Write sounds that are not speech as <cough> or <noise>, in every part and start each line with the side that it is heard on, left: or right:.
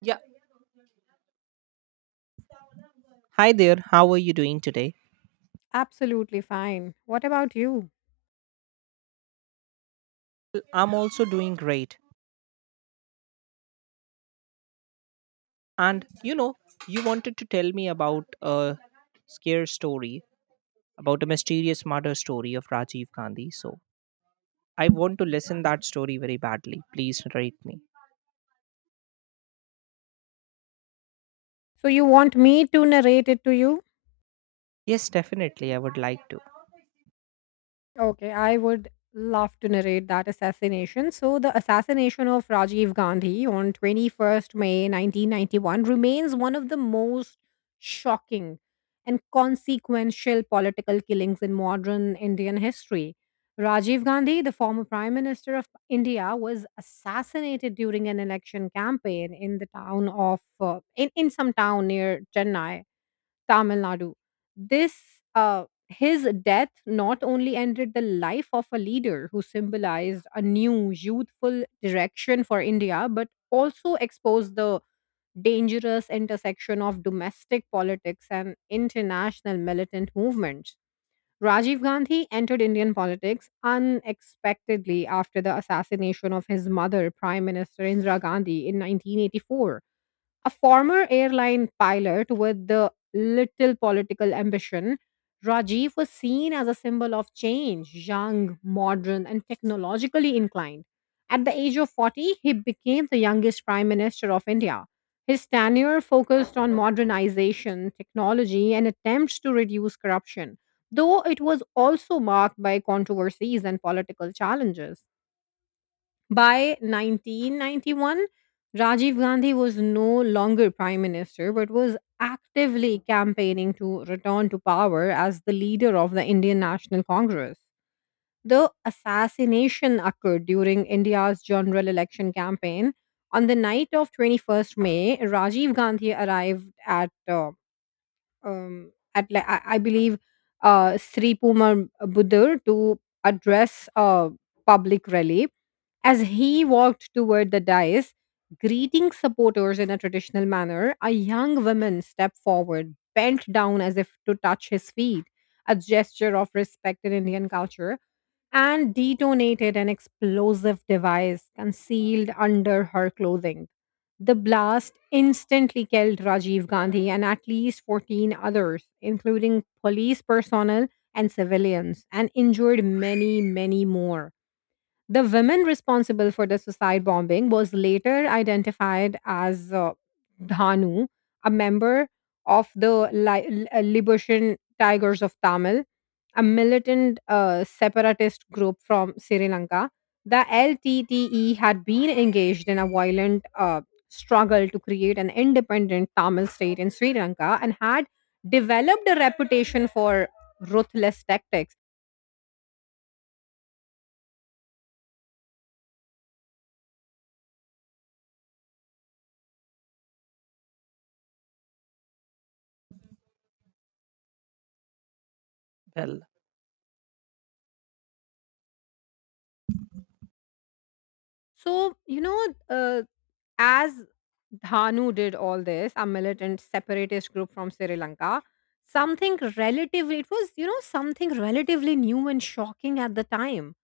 right: Yeah. Hi there. How are you doing today?
left: Absolutely fine. What about you?
right: Well, I'm also doing great. And you know, you wanted to tell me about a scare story, about a mysterious murder story of Rajiv Gandhi. So I want to listen that story very badly. Please narrate me.
left: So you want me to narrate it to you?
right: Yes, definitely. I would like to.
left: Okay, I would love to narrate that assassination. So the assassination of Rajiv Gandhi on 21st May 1991 remains one of the most shocking and consequential political killings in modern Indian history. Rajiv Gandhi, the former Prime Minister of India, was assassinated during an election campaign in the town of in some town near Chennai Tamil Nadu. This His death not only ended the life of a leader who symbolized a new youthful direction for India, but also exposed the dangerous intersection of domestic politics and international militant movements. Rajiv Gandhi entered Indian politics unexpectedly after the assassination of his mother, Prime Minister Indira Gandhi, in 1984. A former airline pilot with the little political ambition, Rajiv was seen as a symbol of change, young, modern, and technologically inclined. At the age of 40, he became the youngest prime minister of India. His tenure focused on modernization, technology, and attempts to reduce corruption, though it was also marked by controversies and political challenges. By 1991, Rajiv Gandhi was no longer prime minister but was actively campaigning to return to power as the leader of the Indian National Congress. The assassination occurred during India's general election campaign. On the night of 21st May, Rajiv Gandhi arrived at, I believe, Sri Pumar Budur to address a public rally. As he walked toward the dais, greeting supporters in a traditional manner, a young woman stepped forward, bent down as if to touch his feet, a gesture of respect in Indian culture, and detonated an explosive device concealed under her clothing. The blast instantly killed Rajiv Gandhi and at least 14 others, including police personnel and civilians, and injured many, many more. The women responsible for the suicide bombing was later identified as Dhanu, a member of the Liberation Tigers of Tamil, a militant separatist group from Sri Lanka. The LTTE had been engaged in a violent struggle to create an independent Tamil state in Sri Lanka and had developed a reputation for ruthless tactics.
right: Well,
left: So, you know, uh, as Dhanu did all this, a militant separatist group from Sri Lanka, something relatively, it was, something relatively new and shocking at the time.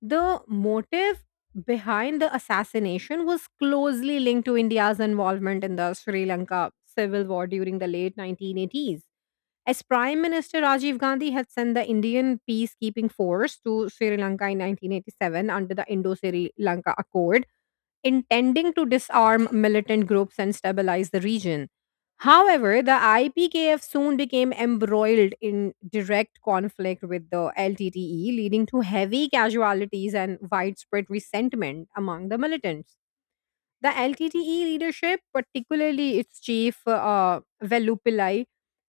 left: The motive behind the assassination was closely linked to India's involvement in the Sri Lanka civil war during the late 1980s. As Prime Minister Rajiv Gandhi had sent the Indian peacekeeping force to Sri Lanka in 1987 under the Indo Sri Lanka Accord, intending to disarm militant groups and stabilize the region. However, the IPKF soon became embroiled in direct conflict with the LTTE, leading to heavy casualties and widespread resentment among the militants. The LTTE leadership, particularly its chief Velupillai,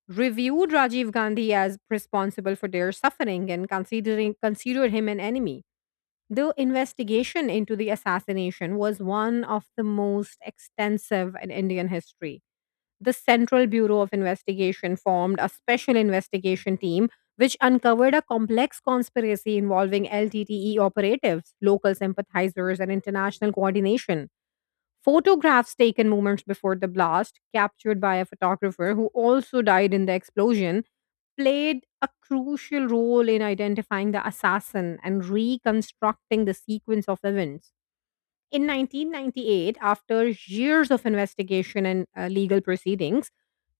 left: reviewed Rajiv Gandhi as responsible for their suffering and considering considered him an enemy. The investigation into the assassination was one of the most extensive in Indian history. The Central Bureau of Investigation formed a special investigation team which uncovered a complex conspiracy involving LTTE operatives, local sympathizers, and international coordination. Photographs taken moments before the blast, captured by a photographer who also died in the explosion, played a crucial role in identifying the assassin and reconstructing the sequence of events. In 1998, after years of investigation and legal proceedings,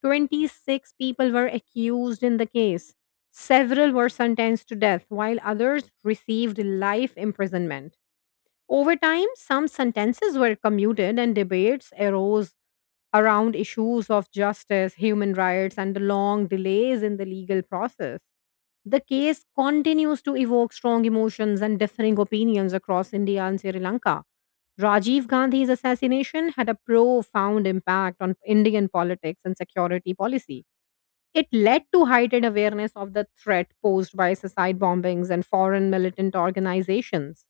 left: 26 people were accused in the case. Several were sentenced to death, while others received life imprisonment. Over time, some sentences were commuted and debates arose around issues of justice, human rights, and the long delays in the legal process. The case continues to evoke strong emotions and differing opinions across India and Sri Lanka. Rajiv Gandhi's assassination had a profound impact on Indian politics and security policy. It led to heightened awareness of the threat posed by suicide bombings and foreign militant organizations.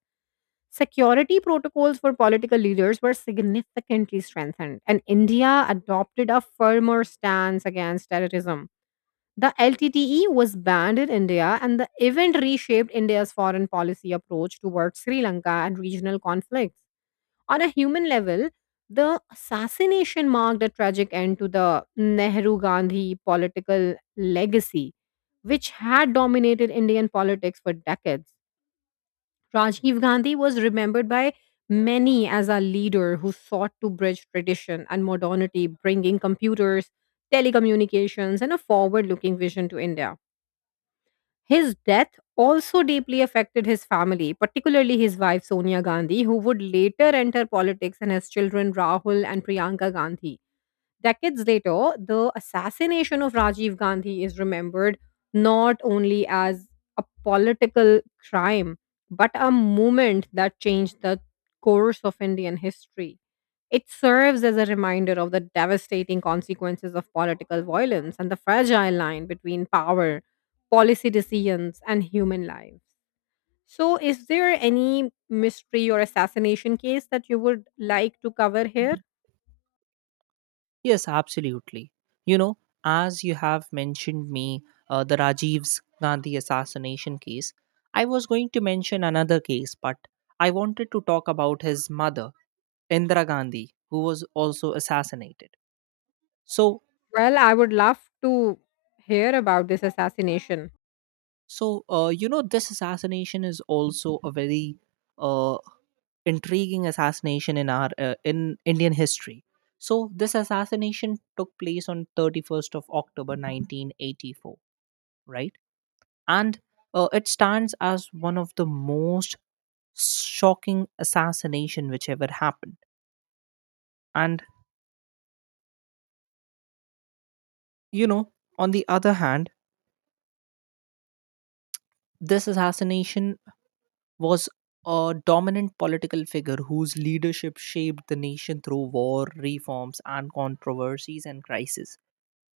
left: Security protocols for political leaders were significantly strengthened, and India adopted a firmer stance against terrorism. The LTTE was banned in India, and the event reshaped India's foreign policy approach towards Sri Lanka and regional conflicts. On a human level, the assassination marked a tragic end to the Nehru Gandhi political legacy, which had dominated Indian politics for decades. Rajiv Gandhi was remembered by many as a leader who sought to bridge tradition and modernity, bringing computers, telecommunications, and a forward looking vision to India. His death also deeply affected his family, particularly his wife Sonia Gandhi, who would later enter politics, and his children Rahul and Priyanka Gandhi. Decades later, the assassination of Rajiv Gandhi is remembered not only as a political crime, but a moment that changed the course of Indian history. It serves as a reminder of the devastating consequences of political violence and the fragile line between power, policy decisions, and human lives. So, is there any mystery or assassination case that you would like to cover here?
right: yes, absolutely. You know, as you have mentioned me, the Rajiv's Gandhi assassination case. I was going to mention another case, but I wanted to talk about his mother Indira Gandhi, who was also assassinated. So,
left: Well, I would love to hear about this assassination.
right: so, this assassination is also a very uh, intriguing assassination in our in Indian history. So, this assassination took place on 31st of October 1984, right? And it stands as one of the most shocking assassination which ever happened. And you know, on the other hand, this assassination was a dominant political figure whose leadership shaped the nation through war, reforms, and controversies and crises.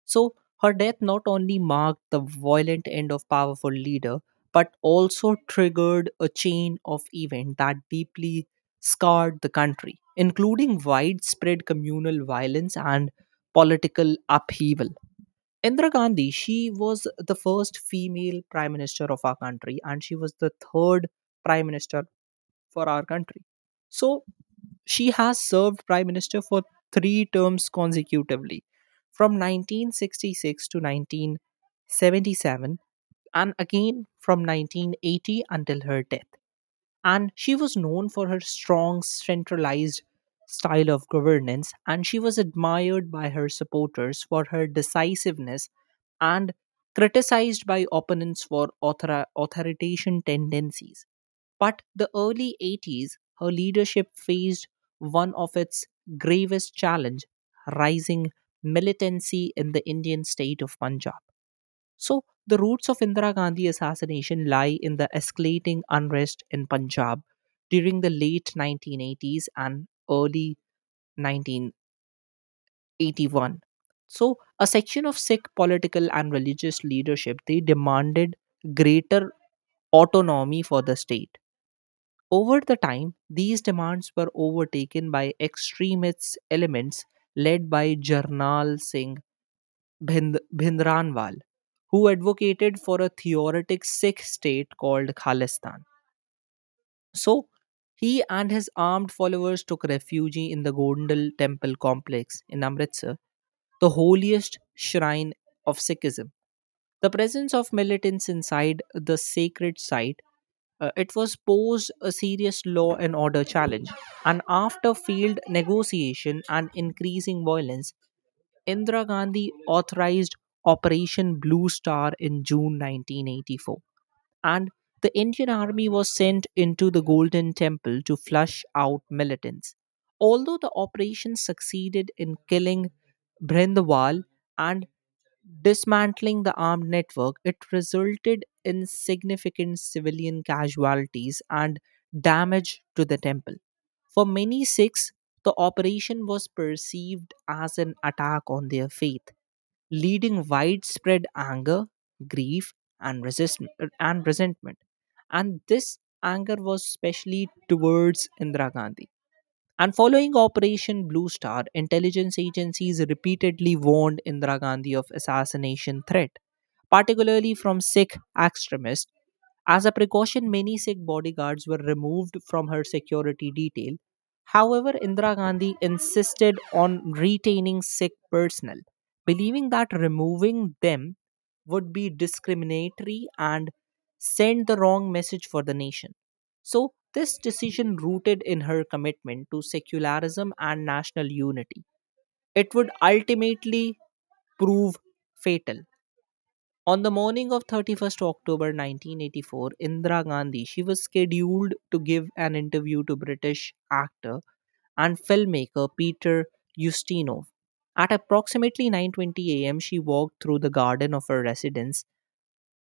right: So, her death not only marked the violent end of powerful leader, but also triggered a chain of events that deeply scarred the country, including widespread communal violence and political upheaval. Indira Gandhi, she was the first female prime minister of our country, and she was the third prime minister for our country. So she has served prime minister for three terms consecutively from 1966 to 1977, and again from 1980 until her death. And she was known for her strong centralized style of governance, and she was admired by her supporters for her decisiveness and criticized by opponents for authoritarian tendencies. But the early 80s, her leadership faced one of its gravest challenge: rising militancy in the Indian state of Punjab. So, the roots of Indira Gandhi assassination lie in the escalating unrest in Punjab during the late 1980s and early 1981. So, a section of Sikh political and religious leadership, they demanded greater autonomy for the state. Over the time, these demands were overtaken by extremist elements led by Jarnal Singh Bhindranwal, who advocated for a theoretic Sikh state called Khalistan. So, he and his armed followers took refuge in the Gondal temple complex in Amritsar, the holiest shrine of Sikhism. The presence of militants inside the sacred site, it was posed a serious law and order challenge. And after failed negotiation and increasing violence, Indira Gandhi authorized Operation Blue Star in June 1984, and the Indian army was sent into the Golden Temple to flush out militants. Although the operation succeeded in killing Brindawal and dismantling the armed network, it resulted in significant civilian casualties and damage to the temple. For many Sikhs, the operation was perceived as an attack on their faith, leading widespread anger, grief, and, resist- and resentment. And this anger was especially towards Indira Gandhi. And following Operation Blue Star, intelligence agencies repeatedly warned Indira Gandhi of assassination threat, particularly from Sikh extremists. As a precaution, many Sikh bodyguards were removed from her security detail. However, Indira Gandhi insisted on retaining Sikh personnel, believing that removing them would be discriminatory and send the wrong message for the nation. So, this decision rooted in her commitment to secularism and national unity. It would ultimately prove fatal. On the morning of 31st October 1984, Indira Gandhi, she was scheduled to give an interview to British actor and filmmaker Peter Ustinov. At approximately 9:20 a.m., she walked through the garden of her residence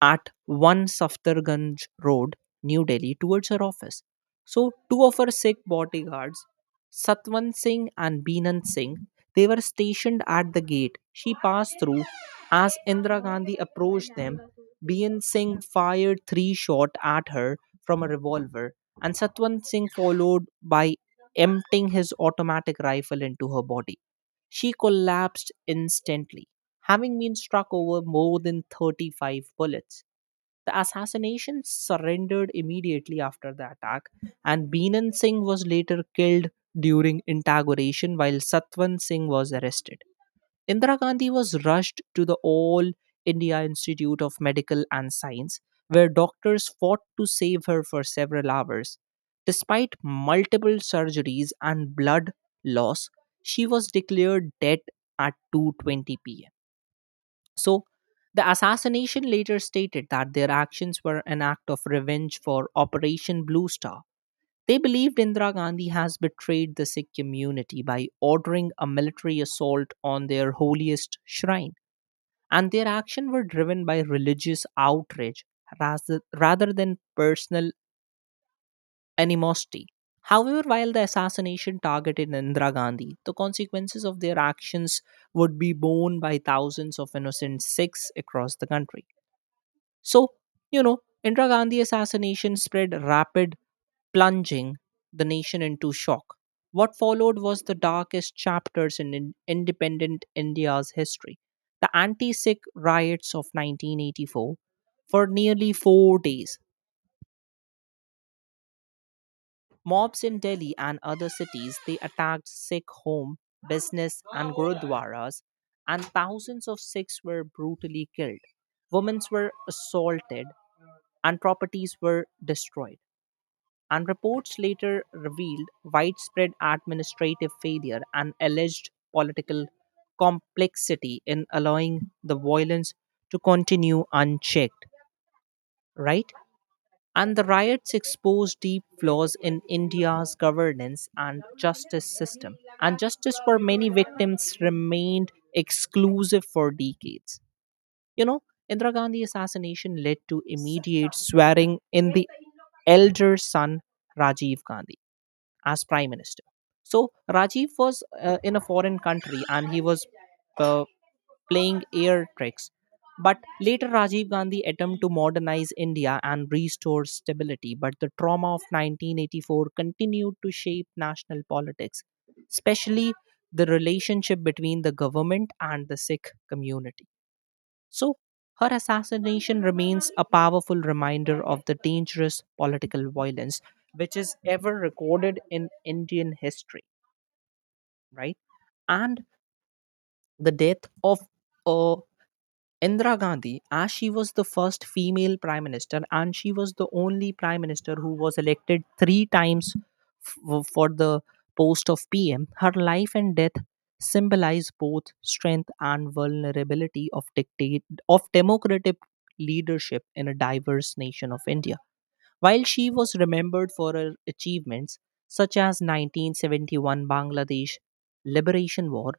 right: at 1 Safdarganj Road, New Delhi, towards her office. So, two of her Sikh bodyguards, Satwan Singh and Binan Singh, they were stationed at the gate she passed through. As Indira Gandhi approached them, Binan Singh fired three shots at her from a revolver, and Satwan Singh followed by emptying his automatic rifle into her body. She collapsed instantly, having been struck over more than 35 bullets. The assassination surrendered immediately after the attack, and Binan Singh was later killed during inauguration, while Satwan Singh was arrested. Indira Gandhi was rushed to the All India Institute of Medical and Science, where doctors fought to save her for several hours. Despite multiple surgeries and blood loss, she was declared dead at 2:20 p.m. So the assassination later stated that their actions were an act of revenge for Operation Blue Star. They believed Indira Gandhi has betrayed the Sikh community by ordering a military assault on their holiest shrine, and their actions were driven by religious outrage rather than personal animosity. However, while the assassination targeted Indira Gandhi, the consequences of their actions would be borne by thousands of innocent Sikhs across the country. So, you know, Indira Gandhi assassination spread rapid, plunging the nation into shock. What followed was the darkest chapters in independent India's history: the anti Sikh riots of 1984. For nearly 4 days, mobs in Delhi and other cities, they attacked Sikh home, business, and gurudwaras, and thousands of Sikhs were brutally killed. Women were assaulted, and properties were destroyed. And reports later revealed widespread administrative failure and alleged political complexity in allowing the violence to continue unchecked, right? And the riots exposed deep flaws in India's governance and justice system. And justice for many victims remained exclusive for decades. You know, Indira Gandhi assassination led to immediate swearing in the elder son Rajiv Gandhi as prime minister. So Rajiv was in a foreign country, and he was uh, playing air tricks. But later, Rajiv Gandhi attempted to modernize India and restore stability. But the trauma of 1984 continued to shape national politics, especially the relationship between the government and the Sikh community. So her assassination remains a powerful reminder of the dangerous political violence which is ever recorded in Indian history, right? And the death of a Indira Gandhi, as she was the first female prime minister, and she was the only prime minister who was elected three times for the post of PM, her life and death symbolize both strength and vulnerability of dictate of democratic leadership in a diverse nation of India. While she was remembered for her achievements such as 1971 Bangladesh liberation war,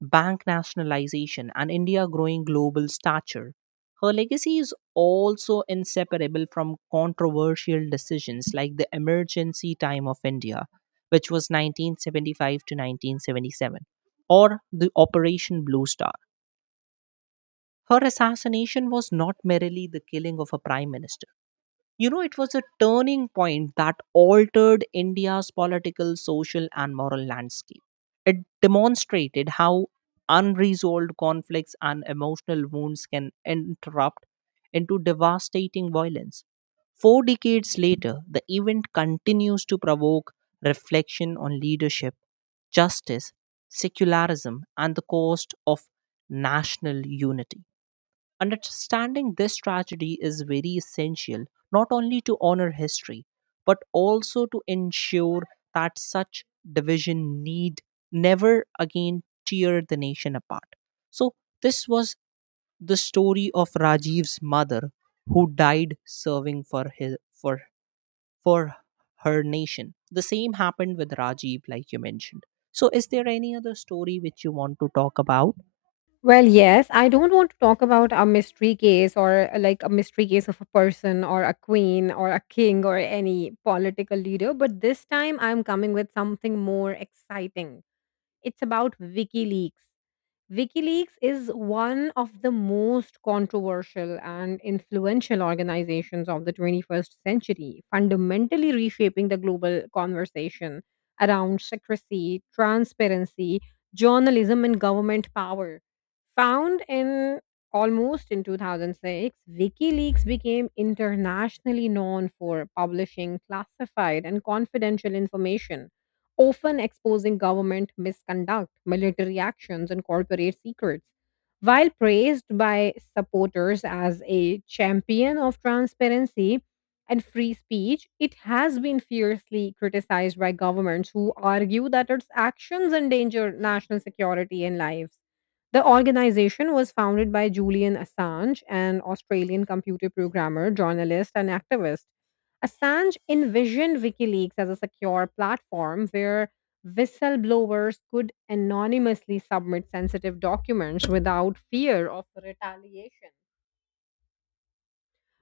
right: bank nationalization, and India's growing global stature, her legacy is also inseparable from controversial decisions like the emergency time of India, which was 1975 to 1977, or the Operation Blue Star. Her assassination was not merely the killing of a prime minister. You know, it was a turning point that altered India's political, social, and moral landscape. It demonstrated how unresolved conflicts and emotional wounds can interrupt into devastating violence. Four decades later, the event continues to provoke reflection on leadership, justice, secularism, and the cost of national unity. Understanding this tragedy is very essential, not only to honor history, but also to ensure that such division need never again tear the nation apart. So this was the story of Rajiv's mother, who died serving for his for her nation. The same happened with Rajiv, like you mentioned. So is there any other story which you want to talk about?
left: Well, yes, I don't want to talk about a mystery case or like a mystery case of a person or a queen or a king or any political leader, but this time I'm coming with something more exciting. It's about WikiLeaks. WikiLeaks is one of the most controversial and influential organizations of the 21st century, fundamentally reshaping the global conversation around secrecy, transparency, journalism, and government power. Found in almost in 2006, WikiLeaks became internationally known for publishing classified and confidential information, often exposing government misconduct, military actions, and corporate secrets. While praised by supporters as a champion of transparency and free speech, it has been fiercely criticized by governments who argue that its actions endanger national security and lives. The organization was founded by Julian Assange, an Australian computer programmer, journalist, and activist. Assange envisioned WikiLeaks as a secure platform where whistleblowers could anonymously submit sensitive documents without fear of retaliation.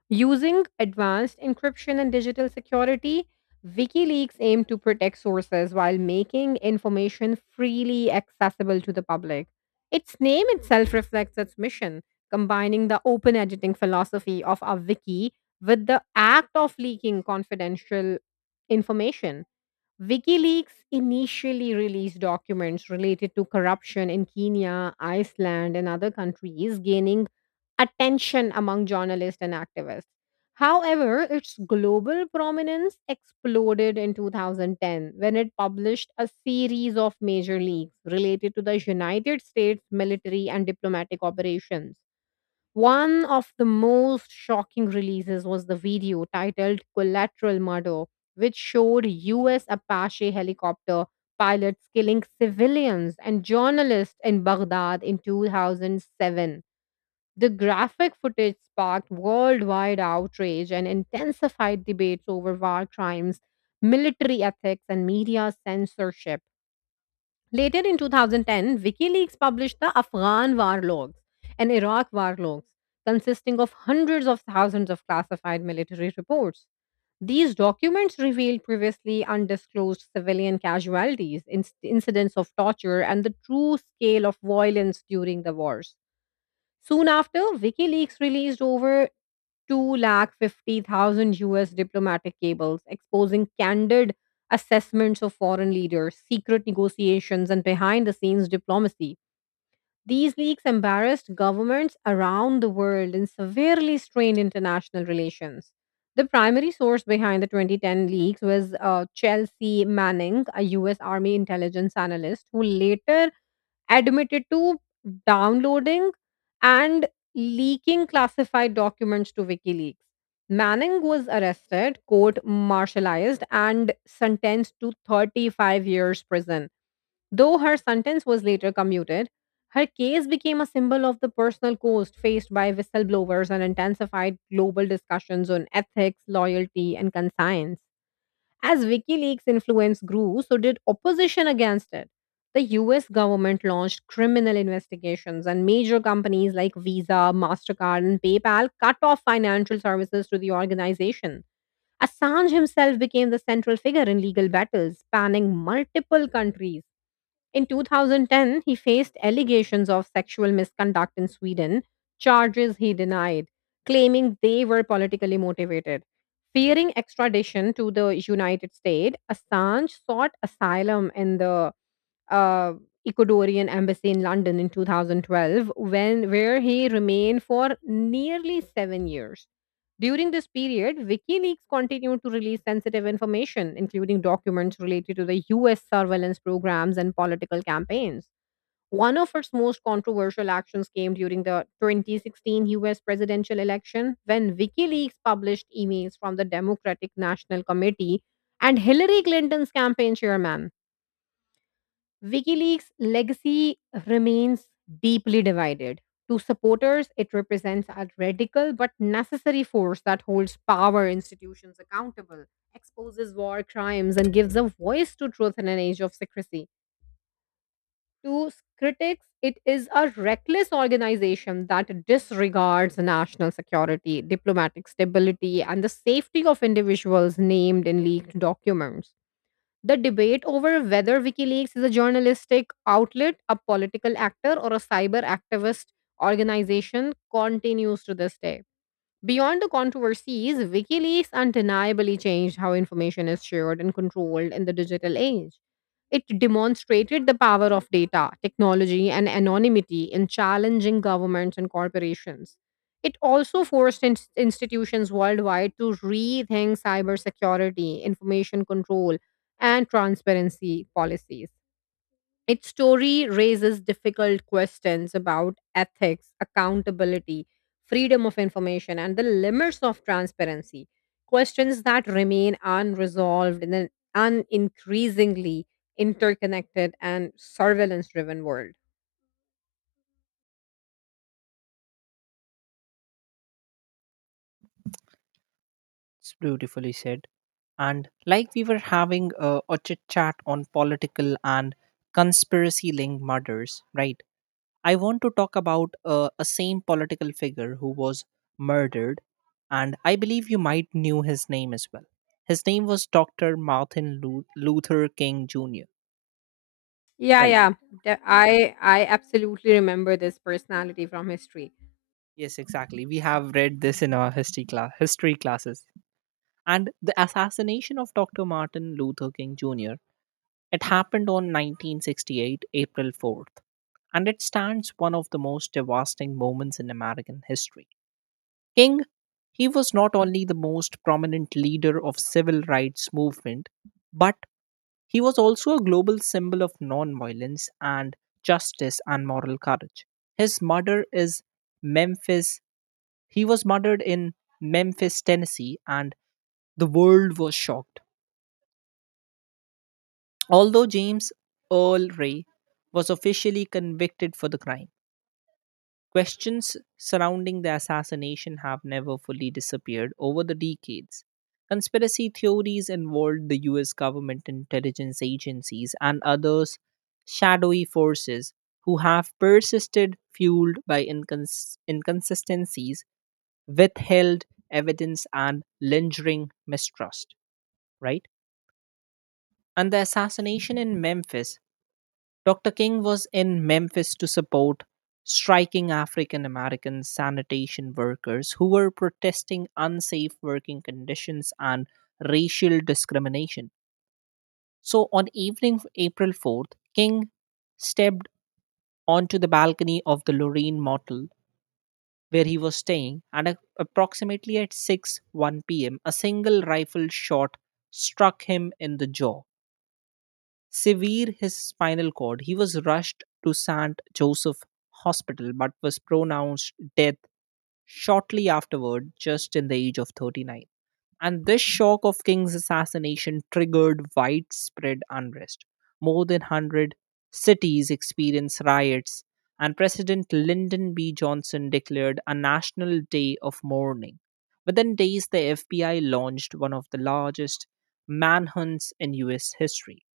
left: Using advanced encryption and digital security, WikiLeaks aim to protect sources while making information freely accessible to the public. Its name itself reflects its mission, combining the open editing philosophy of a wiki with the act of leaking confidential information. WikiLeaks initially released documents related to corruption in Kenya, Iceland, and other countries, gaining attention among journalists and activists. However, its global prominence exploded in 2010 when it published a series of major leaks related to the United States military and diplomatic operations. One of the most shocking releases was the video titled Collateral Murder, which showed US Apache helicopter pilots killing civilians and journalists in Baghdad in 2007. The graphic footage sparked worldwide outrage and intensified debates over war crimes, military ethics, and media censorship. Later in 2010, WikiLeaks published the Afghan war logs and Iraq war logs, consisting of hundreds of thousands of classified military reports. These documents revealed previously undisclosed civilian casualties, incidents of torture, and the true scale of violence during the wars. Soon after, WikiLeaks released over 250,000 US diplomatic cables exposing candid assessments of foreign leaders, secret negotiations, and behind the scenes diplomacy. These leaks embarrassed governments around the world and severely strained international relations. The primary source behind the 2010 leaks was Chelsea Manning, a US Army intelligence analyst, who later admitted to downloading and leaking classified documents to WikiLeaks. Manning was arrested, court martialized, and sentenced to 35 years prison. Though her sentence was later commuted, her case became a symbol of the personal cost faced by whistleblowers and intensified global discussions on ethics, loyalty, and conscience. As WikiLeaks' influence grew, so did opposition against it. The US government launched criminal investigations, and major companies like Visa, MasterCard, and PayPal cut off financial services to the organization. Assange himself became the central figure in legal battles spanning multiple countries. In 2010, he faced allegations of sexual misconduct in Sweden, charges he denied, claiming they were politically motivated. Fearing extradition to the United States, Assange sought asylum in the uh, Ecuadorian embassy in London in 2012, when where he remained for nearly 7 years. During this period, WikiLeaks continued to release sensitive information, including documents related to the US surveillance programs and political campaigns. One of its most controversial actions came during the 2016 US presidential election when WikiLeaks published emails from the Democratic National Committee and Hillary Clinton's campaign chairman. WikiLeaks' legacy remains deeply divided. To supporters, it represents a radical but necessary force that holds power institutions accountable, exposes war crimes, and gives a voice to truth in an age of secrecy. To critics, it is a reckless organization that disregards national security, diplomatic stability, and the safety of individuals named in leaked documents. The debate over whether WikiLeaks is a journalistic outlet, a political actor, or a cyber activist organization continues to this day. Beyond the controversies, WikiLeaks undeniably changed how information is shared and controlled in the digital age. It demonstrated the power of data, technology, and anonymity in challenging governments and corporations. It also forced institutions worldwide to rethink cybersecurity, information control, and transparency policies. Its story raises difficult questions about ethics, accountability, freedom of information, and the limits of transparency. Questions that remain unresolved in an increasingly interconnected and surveillance driven world.
right: It's beautifully said. And like we were having a chit chat on political and conspiracy linked murders, right? I want to talk about a same political figure who was murdered, and I believe you might knew his name as well. His name was Dr. Martin Luther King Jr.
left: Yeah,
right: Right?
left: yeah. I absolutely remember this personality from history.
right: Yes, exactly. We have read this in our history class, history classes. And the assassination of Dr. Martin Luther King Jr, it happened on 1968, April 4th, and it stands one of the most devastating moments in American history. King, he was not only the most prominent leader of civil rights movement, but he was also a global symbol of nonviolence and justice and moral courage. His murder is Memphis. He was murdered in Memphis, Tennessee, and the world was shocked. Although James Earl Ray was officially convicted for the crime, questions surrounding the assassination have never fully disappeared over the decades. Conspiracy theories involved the US government intelligence agencies and others shadowy forces who have persisted, fueled by inconsistencies, withheld evidence, and lingering mistrust, right? And the assassination in Memphis, Dr. King was in Memphis to support striking African American sanitation workers who were protesting unsafe working conditions and racial discrimination. So on evening of April 4th, King stepped onto the balcony of the Lorraine Motel where he was staying, and approximately at 6 1 p.m., a single rifle shot struck him in the jaw, severe his spinal cord. He was rushed to St. Joseph Hospital, but was pronounced dead shortly afterward, just in the age of 39. And this shock of King's assassination triggered widespread unrest. More than 100 cities experienced riots, and President Lyndon B. Johnson declared a national day of mourning. Within days, the FBI launched one of the largest manhunts in US history.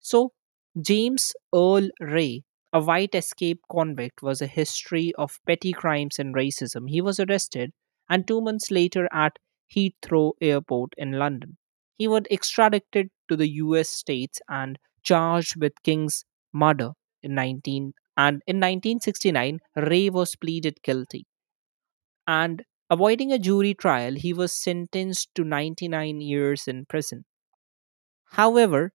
right: So, James Earl Ray, a white escape convict, was a history of petty crimes and racism. He was arrested and 2 months later at Heathrow Airport in London. He was extradited to the US states and charged with King's murder in 19 and in 1969. Ray was pleaded guilty and avoiding a jury trial, he was sentenced to 99 years in prison. However,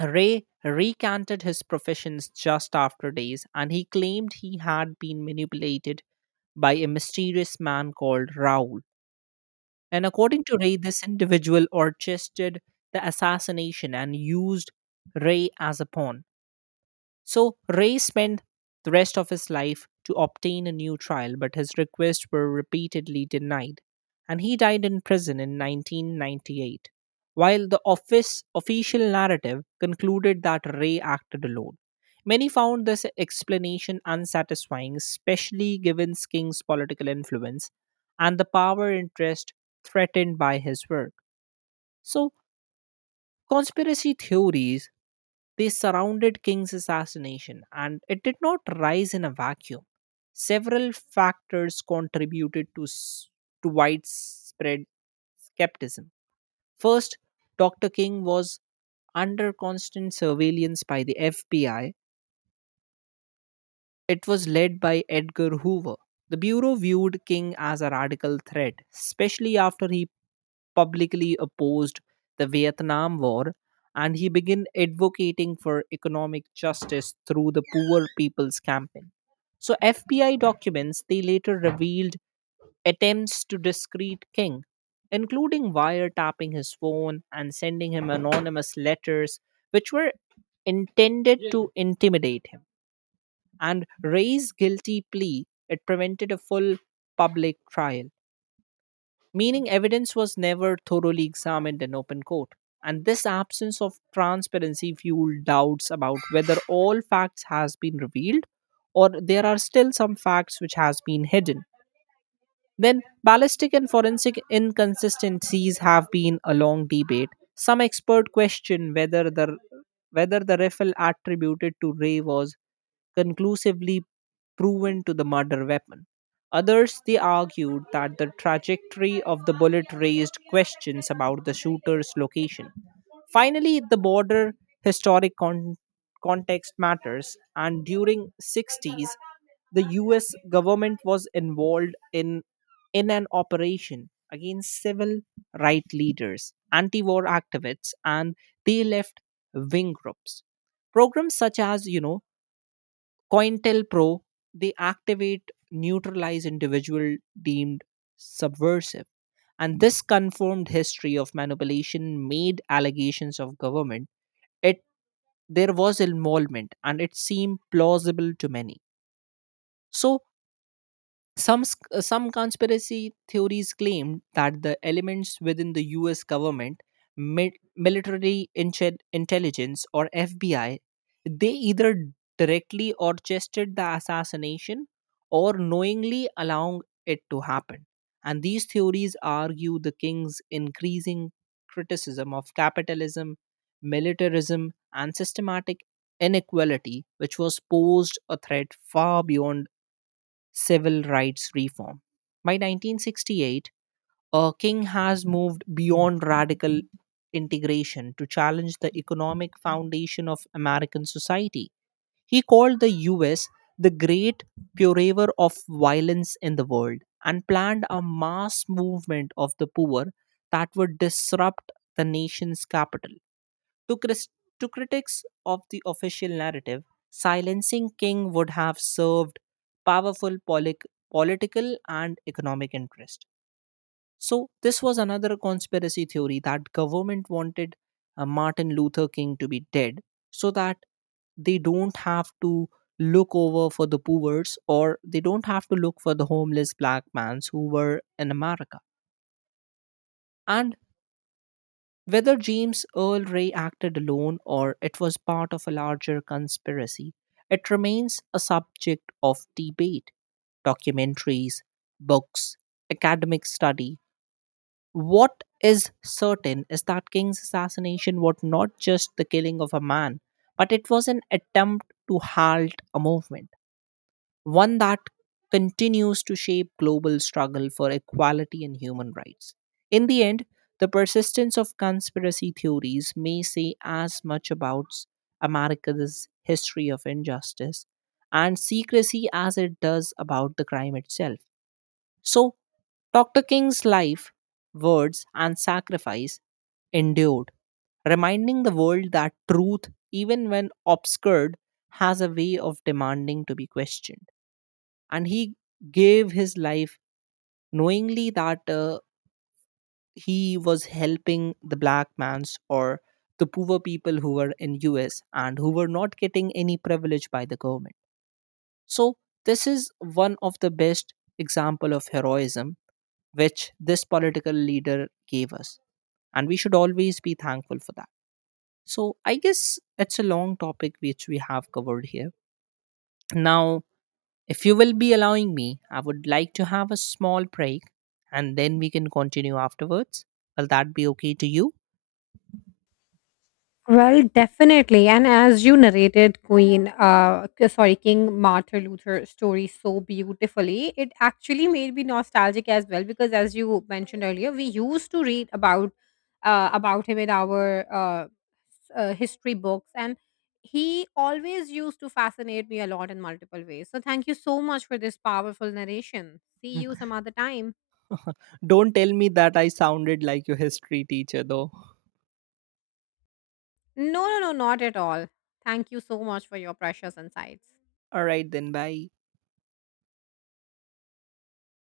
right: Ray recanted his professions just after days, and he claimed he had been manipulated by a mysterious man called Raoul. And according to Ray, this individual orchestrated the assassination and used Ray as a pawn. So Ray spent the rest of his life to obtain a new trial, but his requests were repeatedly denied, and he died in prison in 1998. While the office official narrative concluded that Ray acted alone, many found this explanation unsatisfying, especially given King's political influence and the power interest threatened by his work. So, conspiracy theories they surrounded King's assassination, and it did not rise in a vacuum. Several factors contributed to widespread skepticism. First, Dr. King was under constant surveillance by the FBI. It was led by Edgar Hoover. The Bureau viewed King as a radical threat, especially after he publicly opposed the Vietnam War, and he began advocating for economic justice through the Poor People's Campaign. So FBI documents they later revealed attempts to discredit King, including wiretapping his phone and sending him anonymous letters, which were intended to intimidate him. And Ray's guilty plea it prevented a full public trial, meaning evidence was never thoroughly examined in open court. And this absence of transparency fueled doubts about whether all facts has been revealed, or there are still some facts which has been hidden. Then, ballistic and forensic inconsistencies have been a long debate. Some expert question whether the rifle attributed to Ray was conclusively proven to the murder weapon. Others they argued that the trajectory of the bullet raised questions about the shooter's location. Finally, the border historic con- context matters, and during 60's the US government was involved in an operation against civil rights leaders, anti war activists, and they left wing groups. Programs such as, COINTELPRO, they activate, neutralize individual deemed subversive. And this confirmed history of manipulation made allegations of government. It There was involvement and it seemed plausible to many. So some conspiracy theories claim that the elements within the US government, intelligence, or FBI, they either directly orchestrated the assassination or knowingly allowing it to happen. And these theories argue the king's increasing criticism of capitalism, militarism, and systematic inequality, which was posed a threat far beyond civil rights reform. By 1968, King has moved beyond radical integration to challenge the economic foundation of American society. He called the US the great purveyor of violence in the world and planned a mass movement of the poor that would disrupt the nation's capital. To, cris- to critics of the official narrative, silencing King would have served powerful political and economic interest. So this was another conspiracy theory that government wanted Martin Luther King to be dead so that they don't have to look over for the poors, or they don't have to look for the homeless black mans who were in America. And whether James Earl Ray acted alone or it was part of a larger conspiracy, it remains a subject of debate. Documentaries, books, academic study. What is certain is that King's assassination was not just the killing of a man, but it was an attempt to halt a movement, one that continues to shape global struggle for equality and human rights. In the end, the persistence of conspiracy theories may say as much about America's history of injustice and secrecy as it does about the crime itself. So, Dr. King's life, words, and sacrifice endured, reminding the world that truth, even when obscured, has a way of demanding to be questioned. And he gave his life knowingly that he was helping the black mans or the poor people who were in us and who were not getting any privilege by the government. So this is one of the best example of heroism which this political leader gave us, and we should always be thankful for that. So I guess it's a long topic which we have covered here now. If you will be allowing me, I would like to have a small break, and then we can continue afterwards. Will that be okay to you?
left: Well, definitely. And as you narrated Queen, sorry, King Martin Luther story so beautifully, it actually made me nostalgic as well because, as you mentioned earlier, we used to read about him in our history books, and he always used to fascinate me a lot in multiple ways. So, thank you so much for this powerful narration. See you
right: <laughs>
left: some other time.
right: Don't tell me that I sounded like your history teacher though.
left: No, no, no, not at all. Thank you so much for your precious insights.
right: All right then, bye.